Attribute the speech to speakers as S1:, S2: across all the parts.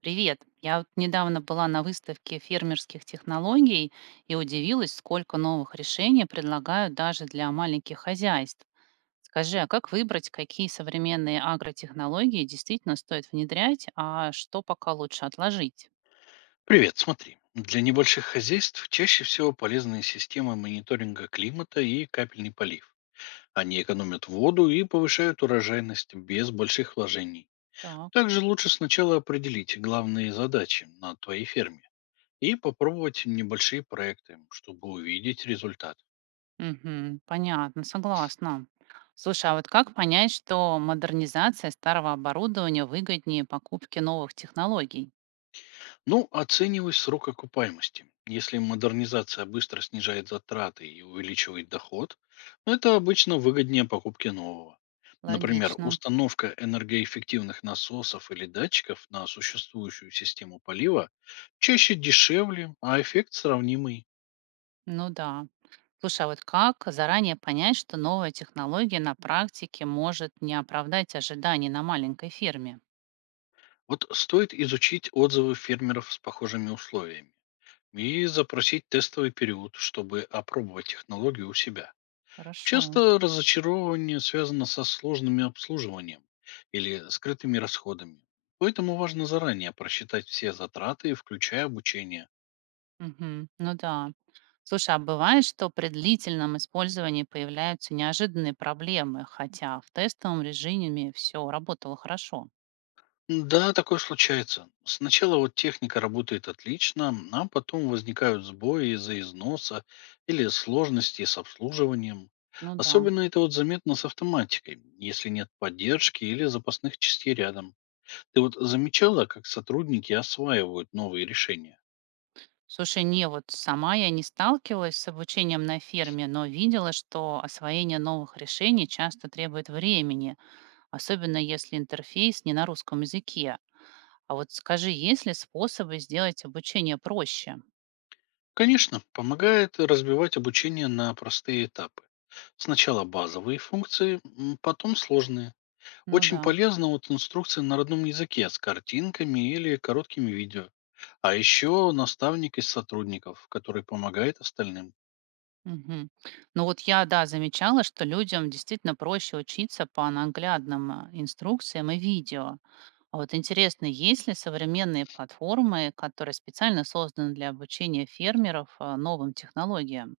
S1: Привет. Я вот недавно была на выставке фермерских технологий и удивилась, сколько новых решений предлагают даже для маленьких хозяйств. Скажи, а как выбрать, какие современные агротехнологии действительно стоит внедрять, а что пока лучше отложить?
S2: Привет, смотри. Для небольших хозяйств чаще всего полезны системы мониторинга климата и капельный полив. Они экономят воду и повышают урожайность без больших вложений.
S1: Так.
S2: Также лучше сначала определить главные задачи на твоей ферме и попробовать небольшие проекты, чтобы увидеть результат.
S1: Мгм. Понятно, согласна. Слушай, а вот как понять, что модернизация старого оборудования выгоднее покупки новых технологий?
S2: Ну, оценивай срок окупаемости. Если модернизация быстро снижает затраты и увеличивает доход, ну, это обычно выгоднее покупки нового. Например,
S1: Логично.
S2: установка энергоэффективных насосов или датчиков на существующую систему полива чаще дешевле, а эффект сравнимый.
S1: Ну да. Слушай, а вот как заранее понять, что новая технология на практике может не оправдать ожиданий на маленькой ферме?
S2: Вот стоит изучить отзывы фермеров с похожими условиями и запросить тестовый период, чтобы опробовать технологию у себя.
S1: Хорошо.
S2: Часто разочарование связано со сложным обслуживанием или скрытыми расходами. Поэтому важно заранее просчитать все затраты, включая обучение.
S1: Мгм. Ну да. Слушай, а бывает, что при длительном использовании появляются неожиданные проблемы, хотя в тестовом режиме все работало хорошо.
S2: Да, такое случается. Сначала вот техника работает отлично, а потом возникают сбои из-за износа или сложности с обслуживанием.
S1: Ну да.
S2: Особенно это вот заметно с автоматикой, если нет поддержки или запасных частей рядом. Ты вот замечала, как сотрудники осваивают новые решения?
S1: Слушай, не, вот сама я не сталкивалась с обучением на ферме, но видела, что освоение новых решений часто требует времени, особенно если интерфейс не на русском языке. А вот скажи, есть ли способы сделать обучение проще?
S2: Конечно, помогает разбивать обучение на простые этапы. Сначала базовые функции, потом сложные.
S1: Ну
S2: Очень
S1: да.
S2: полезна вот инструкция на родном языке с картинками или короткими видео. А еще наставник из сотрудников, который помогает остальным.
S1: Мгм. Ну вот я, да, замечала, что людям действительно проще учиться по наглядным инструкциям и видео. А вот интересно, есть ли современные платформы, которые специально созданы для обучения фермеров новым технологиям?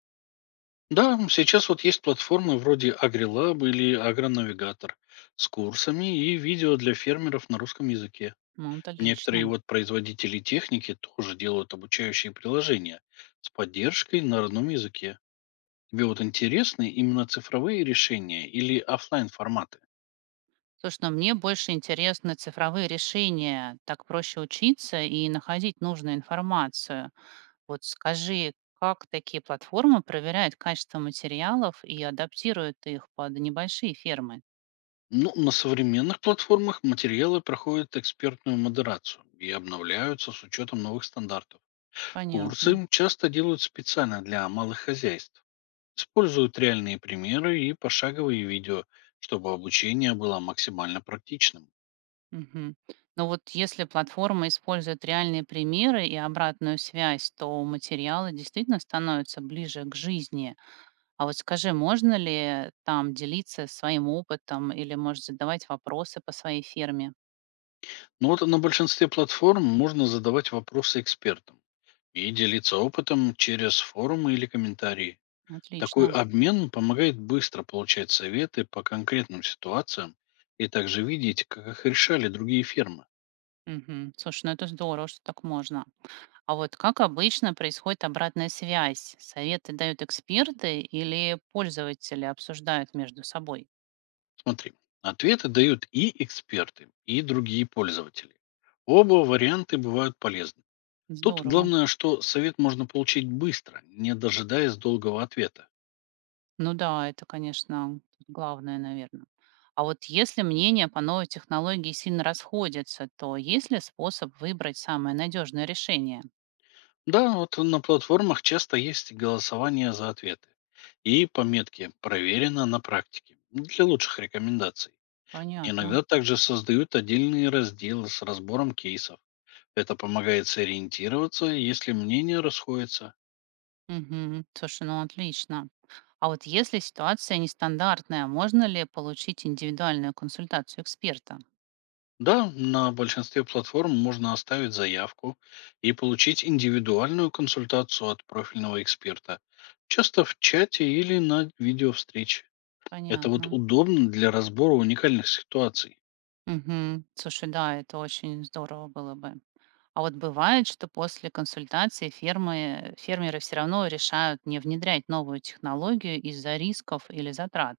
S2: Да, сейчас вот есть платформы вроде AgriLab или Агронавигатор с курсами и видео для фермеров на русском языке.
S1: Ну,
S2: Некоторые
S1: отлично.
S2: вот производители техники тоже делают обучающие приложения с поддержкой на родном языке. Тебе вот интересны именно цифровые решения или оффлайн форматы?
S1: Слушай, но мне больше интересны цифровые решения. Так проще учиться и находить нужную информацию. Вот скажи, как такие платформы проверяют качество материалов и адаптируют их под небольшие фермы?
S2: Ну, на современных платформах материалы проходят экспертную модерацию и обновляются с учетом новых стандартов.
S1: Понятно.
S2: Курсы часто делают специально для малых хозяйств. Используют реальные примеры и пошаговые видео, чтобы обучение было максимально практичным.
S1: Мгм. Но вот если платформа использует реальные примеры и обратную связь, то материалы действительно становятся ближе к жизни. А вот скажи, можно ли там делиться своим опытом или, может, задавать вопросы по своей ферме?
S2: Ну вот на большинстве платформ можно задавать вопросы экспертам и делиться опытом через форумы или комментарии. Такой
S1: Отлично.
S2: обмен помогает быстро получать советы по конкретным ситуациям и также видеть, как их решали другие фермы.
S1: Мгм. Слушай, ну это здорово, что так можно. А вот как обычно происходит обратная связь? Советы дают эксперты или пользователи обсуждают между собой?
S2: Смотри, ответы дают и эксперты, и другие пользователи. Оба варианты бывают полезны. Тут
S1: Здорово.
S2: главное, что совет можно получить быстро, не дожидаясь долгого ответа.
S1: Ну да, это, конечно, главное, наверное. А вот если мнения по новой технологии сильно расходятся, то есть ли способ выбрать самое надежное решение?
S2: Да, вот на платформах часто есть голосование за ответы и пометки «Проверено на практике» для лучших рекомендаций.
S1: Понятно.
S2: Иногда также создают отдельные разделы с разбором кейсов. Это помогает сориентироваться, если мнения расходятся.
S1: Мгм. Слушай, ну отлично. А вот если ситуация нестандартная, можно ли получить индивидуальную консультацию эксперта?
S2: Да, на большинстве платформ можно оставить заявку и получить индивидуальную консультацию от профильного эксперта, часто в чате или на видеовстреч. Это вот
S1: Понятно.
S2: удобно для разбора уникальных ситуаций.
S1: Мгм. Слушай, да, это очень здорово было бы. А вот бывает, что после фермеры все равно решают не внедрять новую технологию из-за рисков или затрат.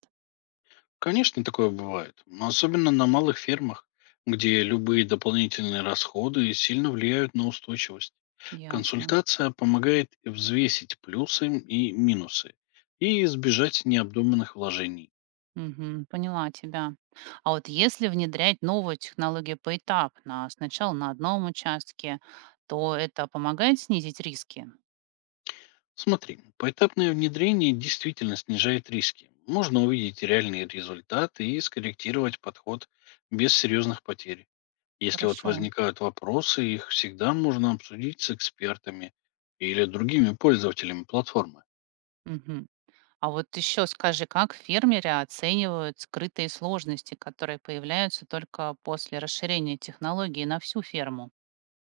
S2: Конечно, такое бывает. Особенно на малых фермах, где любые дополнительные расходы сильно влияют на устойчивость.
S1: Ясно.
S2: Консультация помогает взвесить плюсы и минусы и избежать необдуманных вложений.
S1: Мгм. Поняла тебя. А вот если внедрять новую технологию поэтапно, сначала на одном участке, то это помогает снизить риски?
S2: Смотри, поэтапное внедрение действительно снижает риски. Можно увидеть реальные результаты и скорректировать подход без серьезных потерь. Если вот
S1: Хорошо.
S2: возникают вопросы, их всегда можно обсудить с экспертами или другими пользователями платформы.
S1: Мгм. А вот еще скажи, как фермеры оценивают скрытые сложности, которые появляются только после расширения технологии на всю ферму?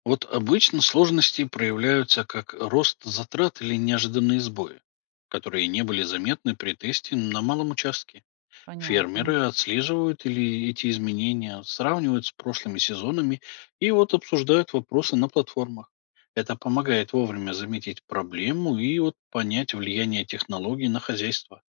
S2: Вот обычно сложности проявляются как рост затрат или неожиданные сбои, которые не были заметны при тесте на малом участке.
S1: Понятно.
S2: Фермеры отслеживают или эти изменения, сравнивают с прошлыми сезонами и вот обсуждают вопросы на платформах. Это помогает вовремя заметить проблему и вот понять влияние технологий на хозяйство.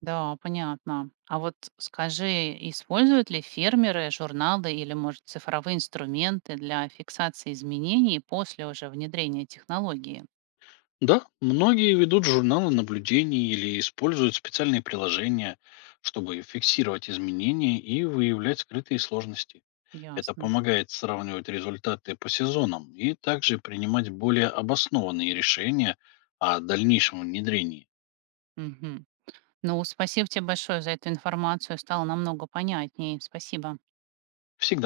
S1: Да, понятно. А вот скажи, используют ли фермеры журналы или, может, цифровые инструменты для фиксации изменений после уже внедрения технологии?
S2: Да, многие ведут журналы наблюдений или используют специальные приложения, чтобы фиксировать изменения и выявлять скрытые сложности. Это
S1: Ясно.
S2: помогает сравнивать результаты по сезонам и также принимать более обоснованные решения о дальнейшем внедрении.
S1: Мгм. Ну, спасибо тебе большое за эту информацию. Стало намного понятнее. Спасибо.
S2: Всегда